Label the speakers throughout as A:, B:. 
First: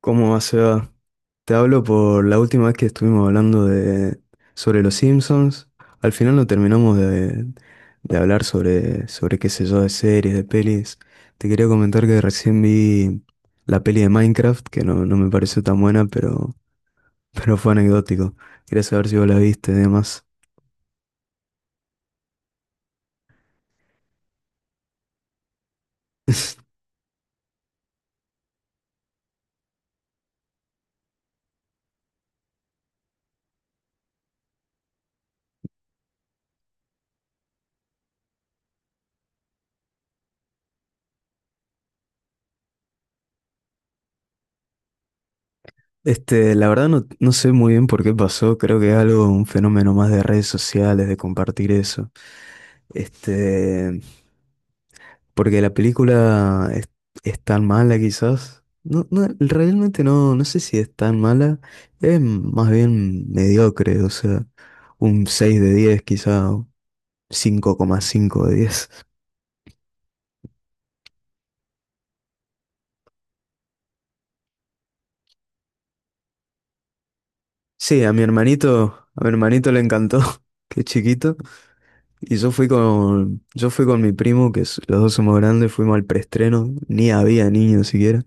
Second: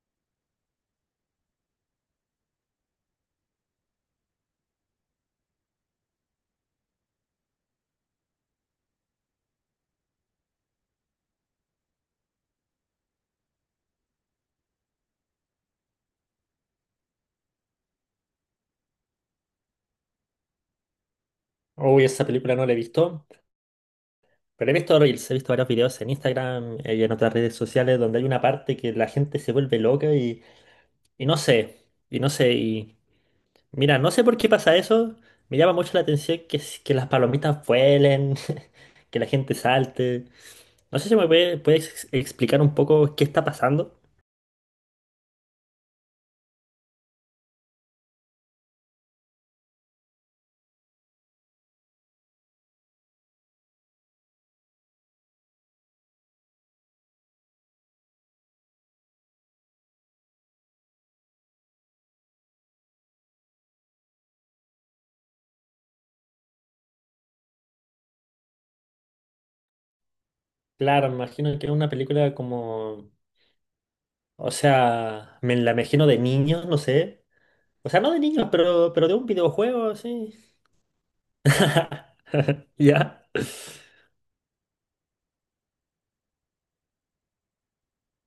A: ¿Cómo va, Seba? Te hablo por la última vez que estuvimos hablando sobre los Simpsons. Al final no terminamos de hablar sobre qué sé yo, de series, de pelis. Te quería comentar que recién vi la peli de Minecraft, que no me pareció tan buena, pero, pero fue anecdótico. Quería saber si vos la viste y demás.
B: Uy, esa película no la he visto, pero he visto Reels, he visto varios videos en Instagram y en otras redes sociales donde hay una parte que la gente se vuelve loca y mira, no sé por qué pasa eso, me llama mucho la atención que, que las palomitas vuelen, que la gente salte, no sé si puedes explicar un poco qué está pasando.
A: La verdad no sé muy bien por qué pasó. Creo que es algo, un fenómeno más de redes sociales, de compartir eso. Este. Porque la es tan mala quizás. No, no, realmente no sé si es tan mala. Es más bien mediocre, o sea, un 6 de 10, quizá, o 5,5 de 10.
B: Claro, me imagino que es una película como, o sea, me la imagino de niños, no sé, o sea,
A: Sí,
B: no de niños, pero de
A: a
B: un
A: mi hermanito le
B: videojuego,
A: encantó,
B: sí.
A: que es chiquito. Y
B: ¿Ya?
A: yo fui con mi primo, los dos somos grandes. Fuimos al preestreno, ni había niños siquiera.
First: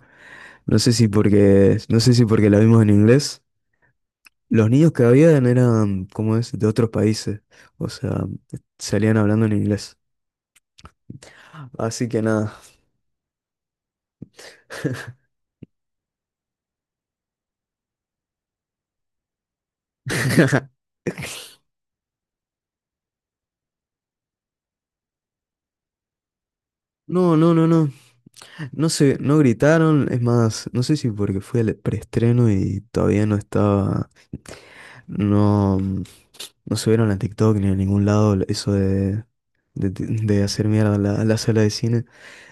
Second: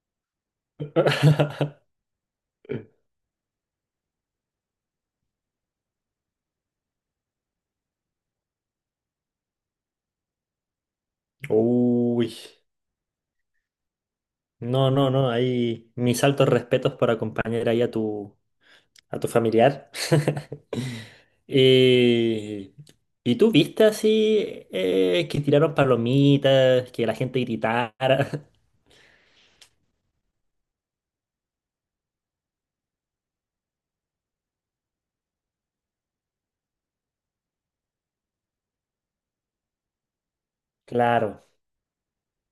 A: No sé si porque, no sé si porque la vimos en inglés. Los niños que habían eran, ¿cómo es?, de otros países. O sea, salían hablando en inglés. Así que
B: Uy.
A: nada.
B: No, no, no. Ahí mis altos respetos por acompañar ahí a tu familiar. Eh, ¿y tú viste así que tiraron palomitas, que la
A: No,
B: gente
A: no, no, no.
B: gritara?
A: No sé, no gritaron. Es más, no sé si porque fue el preestreno y todavía no estaba. No subieron a TikTok ni a ningún lado eso de hacer mierda a a la
B: Claro.
A: sala de cine.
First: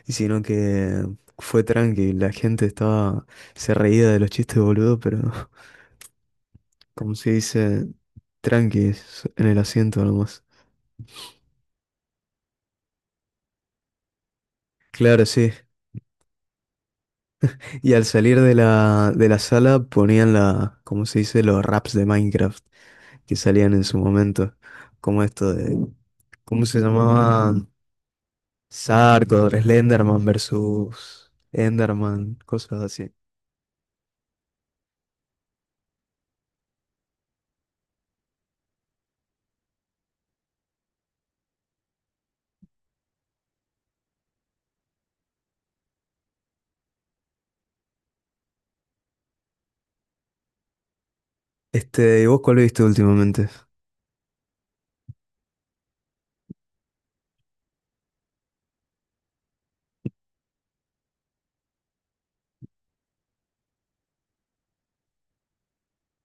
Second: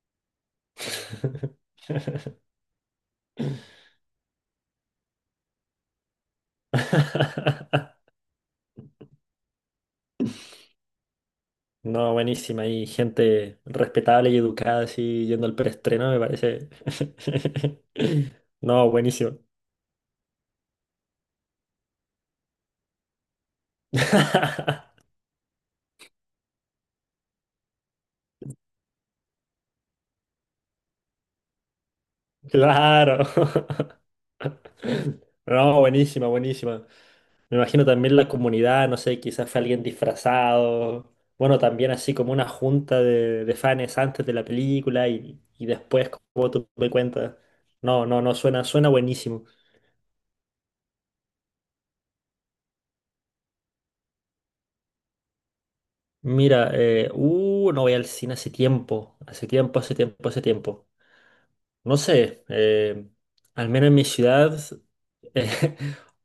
A: Y sino que fue tranqui. La gente estaba. Se reía de los chistes, boludo, pero. Como se dice, tranquis en el asiento nomás.
B: No, buenísima. Hay gente respetable y educada
A: Claro,
B: así yendo
A: sí.
B: al preestreno, me parece.
A: Y al salir de
B: No,
A: de
B: buenísimo.
A: la sala ponían la, como se dice, los raps de Minecraft que salían en su momento. Como esto de, ¿cómo se llamaba? Sarkor, Slenderman versus Enderman, cosas así.
B: Claro. No, buenísima, buenísima. Me imagino también la comunidad, no sé, quizás fue alguien disfrazado. Bueno, también así como una junta de fans antes de la película y después, como tú me cuentas. No, no, no, suena, suena buenísimo.
A: Este, ¿y vos cuál viste últimamente?
B: Mira, no voy al cine hace tiempo, hace tiempo, hace tiempo, hace tiempo. No sé, al menos en mi ciudad eh,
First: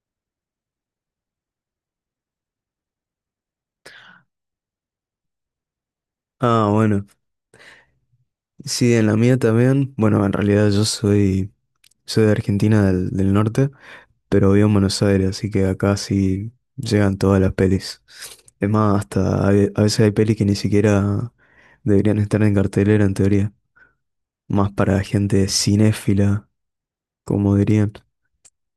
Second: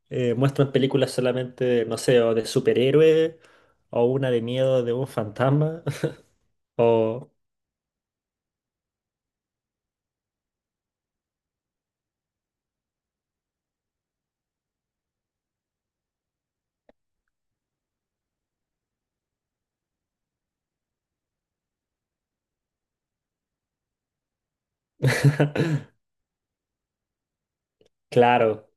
B: muestran películas solamente, no sé, o de superhéroes o una de miedo de un fantasma.
A: Ah, bueno.
B: Oh,
A: Sí, en la mía también. Bueno, en realidad soy de Argentina del norte. Pero vivo en Buenos Aires, así que acá sí llegan todas las pelis. Es más, a veces hay pelis que ni siquiera deberían estar en cartelera en teoría, más para gente cinéfila, como dirían.
B: claro.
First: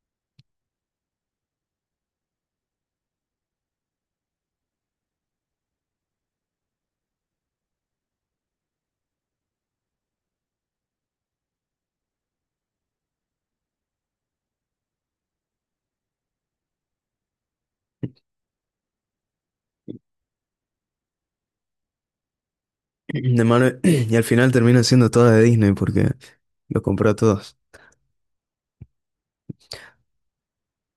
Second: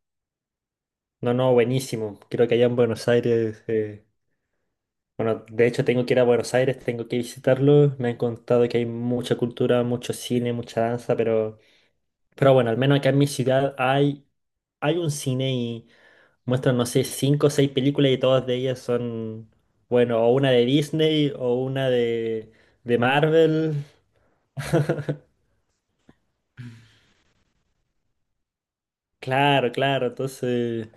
B: No, no, buenísimo. Creo que allá en Buenos Aires, bueno, de hecho tengo que ir a Buenos Aires, tengo que visitarlo. Me han contado que hay mucha cultura, mucho cine, mucha danza, pero bueno, al menos acá en mi ciudad hay, hay un cine y muestran, no sé, cinco o seis películas y todas de ellas son, bueno, o una de Disney o una de Marvel.
A: Y al final terminan siendo todas de Disney porque los compró a todos.
B: Claro, claro, entonces,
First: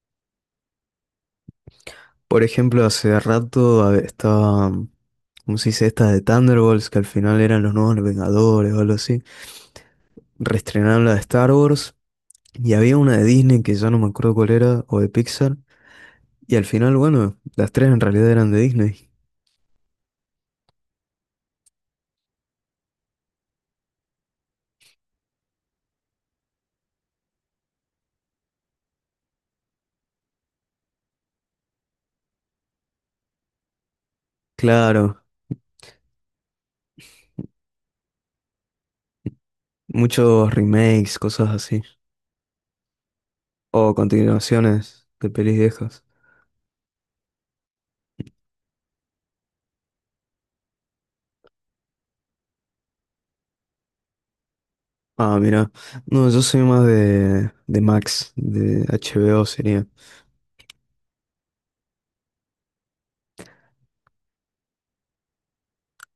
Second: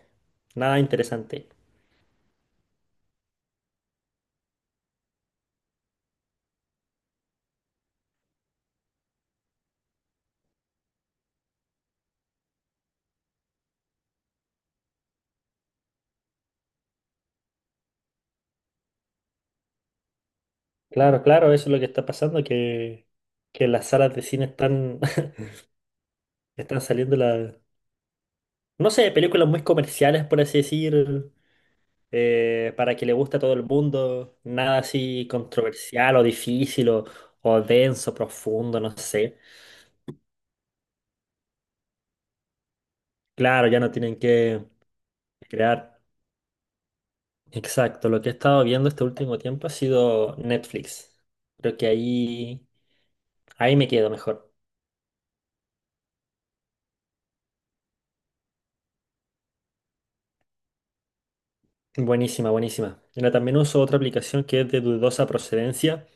B: nada interesante.
A: Por ejemplo, estaba, ¿cómo se dice? Esta de Thunderbolts, que al final eran los nuevos Vengadores o algo así. Reestrenaron la de Star Wars y había una de Disney que ya no me acuerdo cuál era, o de Pixar. Y al final, bueno, las tres en realidad eran de Disney.
B: Claro, claro, eso es lo que está pasando, que las salas de cine están, están saliendo la, no sé, películas muy comerciales, por así decir, para que le guste a todo el mundo, nada
A: Claro,
B: así controversial o difícil o denso, profundo, no sé.
A: muchos remakes, cosas así.
B: Claro, ya no
A: O
B: tienen que
A: continuaciones de pelis
B: crear.
A: viejas.
B: Exacto, lo que he estado viendo este último tiempo ha sido Netflix. Creo que ahí, ahí me quedo mejor.
A: Ah, mira. No, yo soy más de Max, de HBO sería.
B: Buenísima, buenísima. Mira, también uso otra aplicación que es de dudosa procedencia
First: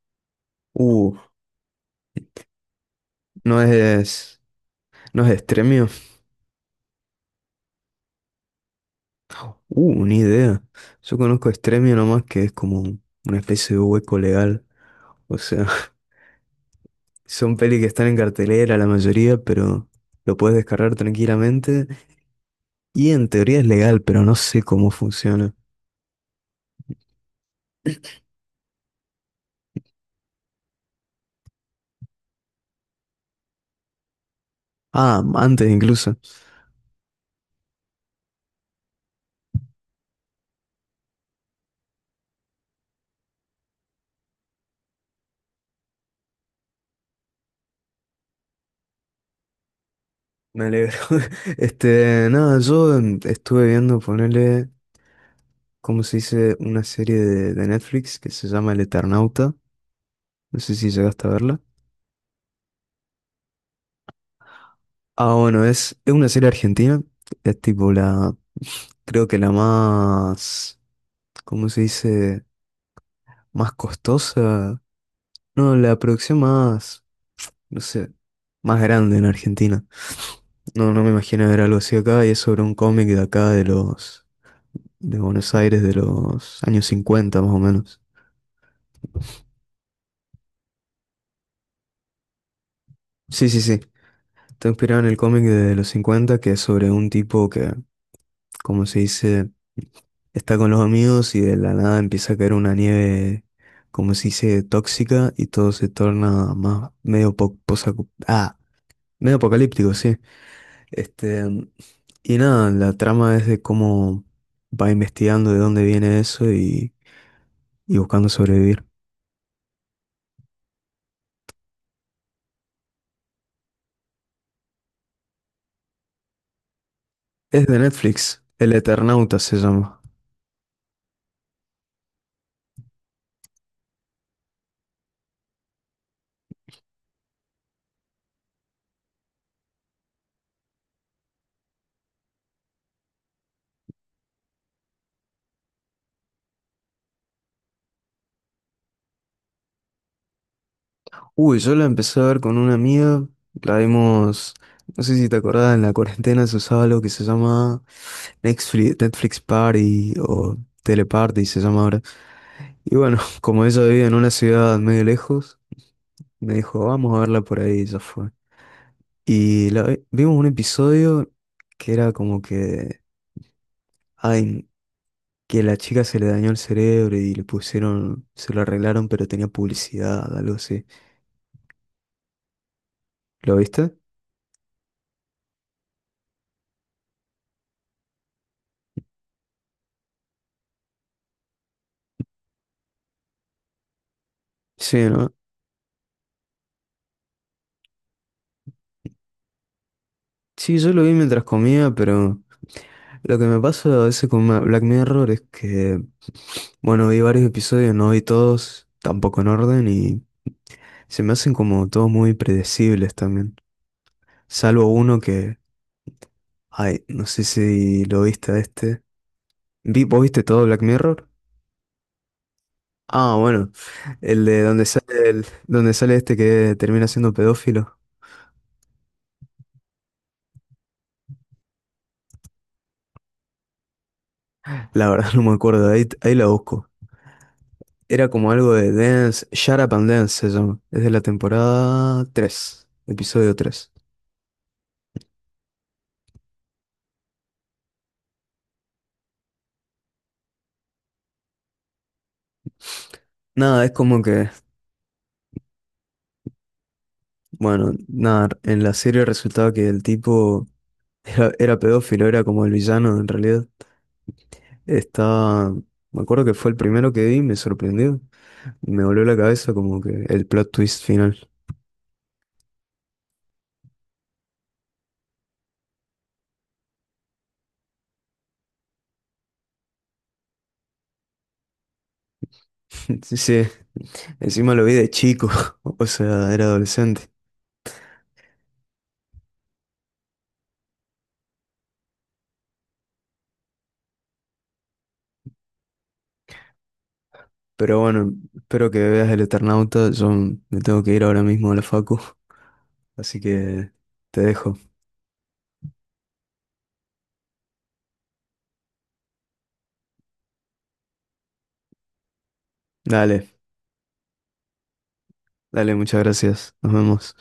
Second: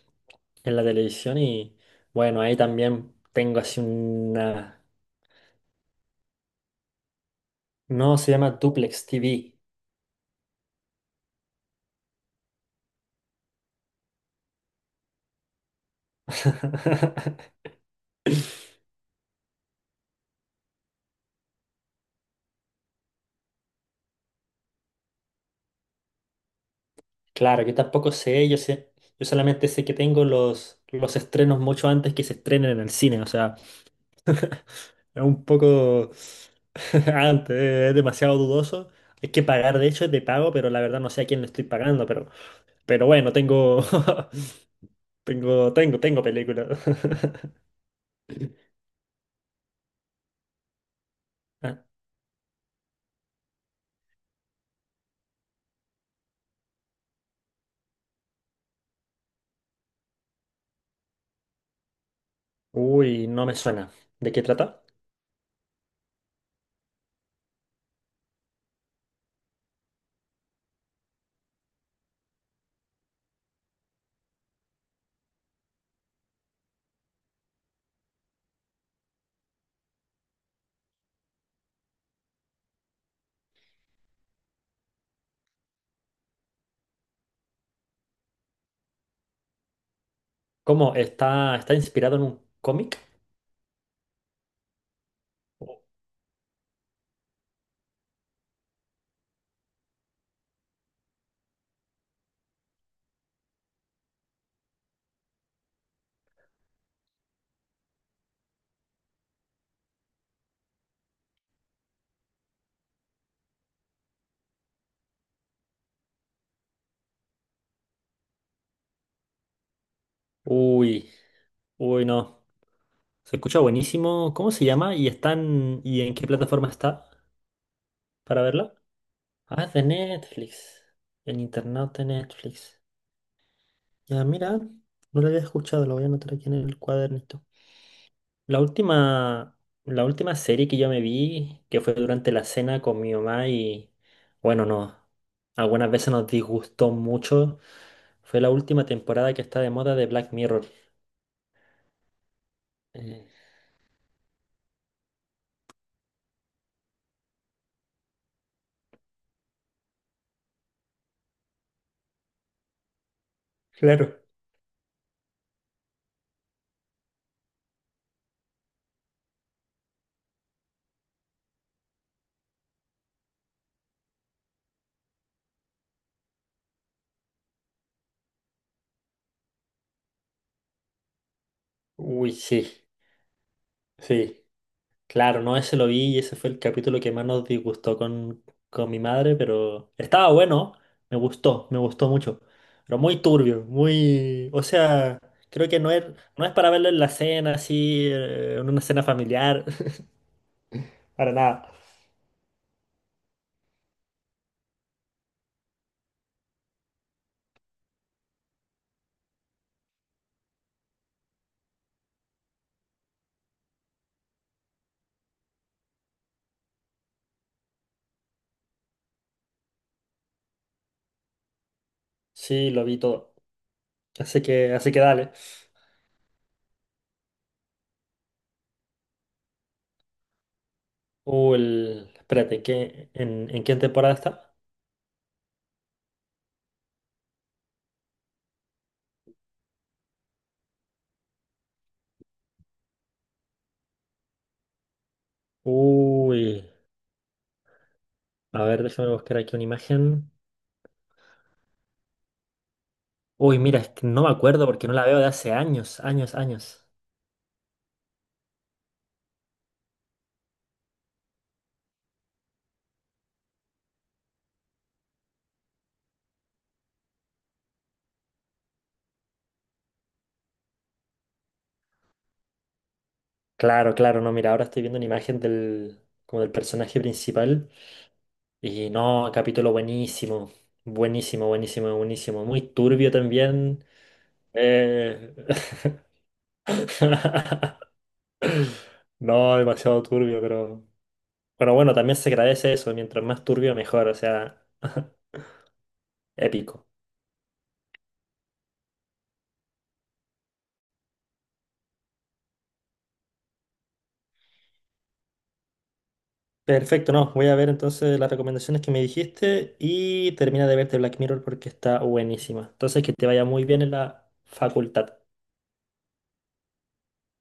B: en la
A: Uh,
B: televisión y bueno, ahí también tengo
A: no
B: así
A: es,
B: una...
A: no es Stremio.
B: No, se llama Duplex TV.
A: Ni idea. Yo conozco Extremio nomás, que es como una especie de hueco legal. O sea, son pelis que están en cartelera la mayoría, pero lo puedes descargar tranquilamente. Y en teoría es legal, pero no sé cómo funciona.
B: Claro, yo tampoco sé, yo sé, yo solamente sé que tengo los estrenos mucho antes que se estrenen en el cine, o sea,
A: Ah,
B: es un
A: antes
B: poco
A: incluso.
B: antes, es demasiado dudoso. Hay que pagar, de hecho es de pago, pero la verdad no sé a quién le estoy pagando, pero bueno, tengo Tengo película.
A: Me alegro.
B: Ah,
A: Este, nada, yo estuve viendo ponerle, ¿cómo se dice? Una serie de Netflix que se llama El Eternauta. No sé si llegaste a verla.
B: uy, no me suena. ¿De qué trata?
A: Ah, bueno, es una serie argentina. Es tipo la. Creo que la más, ¿cómo se dice? Más costosa. No, la producción más, no sé, más grande en Argentina. No, no me imagino ver algo así acá y es sobre un cómic de acá de Buenos Aires de los años 50 más o menos.
B: ¿Cómo? ¿Está, está inspirado en un cómic?
A: Sí, sí, sí. Está inspirado en el cómic de los 50 que es sobre un tipo que, como se dice, está con los amigos y de la nada empieza a caer una nieve, como se dice, tóxica y todo se torna más ah, medio apocalíptico, sí. Este, y nada, la trama es de cómo va investigando de dónde viene eso y buscando sobrevivir.
B: Uy, uy, no. Se escucha buenísimo. ¿Cómo se llama? ¿Y están, y en qué plataforma está
A: Es de
B: para
A: Netflix, El
B: verla?
A: Eternauta se
B: Ah, es de
A: llama.
B: Netflix. En internet de Netflix. Ya, mira, no lo había escuchado, lo voy a anotar aquí en el cuadernito. La última, la última serie que yo me vi, que fue durante la cena con mi mamá y bueno, no, algunas veces nos disgustó mucho, fue la última temporada que está de moda de Black Mirror.
A: Uy, yo la empecé a ver con una amiga,
B: Eh,
A: la vimos, no sé si te acordás, en la cuarentena se usaba algo que se llama Netflix Party o Teleparty se llama ahora. Y bueno, como ella vivía en
B: claro.
A: una ciudad medio lejos, me dijo, vamos a verla por ahí, y ya fue. Y vimos un episodio que era como que, ay, que la chica se le dañó el cerebro y le pusieron, se lo arreglaron, pero tenía publicidad, algo así.
B: Uy, sí,
A: ¿Lo viste?
B: sí. Claro, no, ese lo vi y ese fue el capítulo que más nos disgustó con mi madre, pero estaba bueno, me gustó mucho, pero muy turbio, muy, o
A: Sí,
B: sea,
A: ¿no?
B: creo que no es, no es para verlo en la cena, así, en una cena familiar,
A: Sí, yo lo vi
B: para
A: mientras
B: nada.
A: comía, pero lo que me pasa a veces con Black Mirror es que, bueno, vi varios episodios, no vi todos, tampoco en orden, y se me hacen como todos muy predecibles también. Salvo uno que, ay, no sé si lo viste a este. ¿Vos viste todo Black Mirror?
B: Sí, lo vi todo,
A: Ah, bueno, el de donde
B: así que
A: sale,
B: dale.
A: el, donde sale este que termina siendo pedófilo.
B: Uy, espérate, ¿qué, en qué temporada está?
A: La verdad no me acuerdo, ahí, ahí la busco. Era como algo de Dance, Shut Up and Dance se llama. Es de la temporada 3, episodio 3.
B: Uy, a ver, déjame buscar aquí una imagen. Uy, mira,
A: Nada,
B: es
A: es
B: que
A: como
B: no me
A: que,
B: acuerdo porque no la veo de hace años, años, años.
A: bueno, nada, en la serie resultaba que el tipo era pedófilo, era como el villano en realidad. Estaba, me acuerdo que fue el primero que vi, me sorprendió. Me voló la cabeza como que el plot twist final.
B: Claro, claro, no, mira, ahora estoy viendo una imagen del, como del personaje principal y no, capítulo buenísimo, buenísimo, buenísimo, buenísimo, muy turbio
A: Sí, sí,
B: también.
A: encima lo vi de
B: eh,
A: chico, o sea, era adolescente.
B: No, demasiado turbio, pero... Pero bueno, también se agradece eso, mientras más turbio mejor, o sea, épico.
A: Pero bueno, espero que veas el Eternauta. Yo me tengo que ir ahora mismo a la facu, así que te dejo.
B: Perfecto, no, voy a ver entonces las recomendaciones que me dijiste y termina de verte Black Mirror porque está buenísima. Entonces, que te vaya
A: Dale,
B: muy bien en la facultad.
A: dale, muchas gracias. Nos vemos.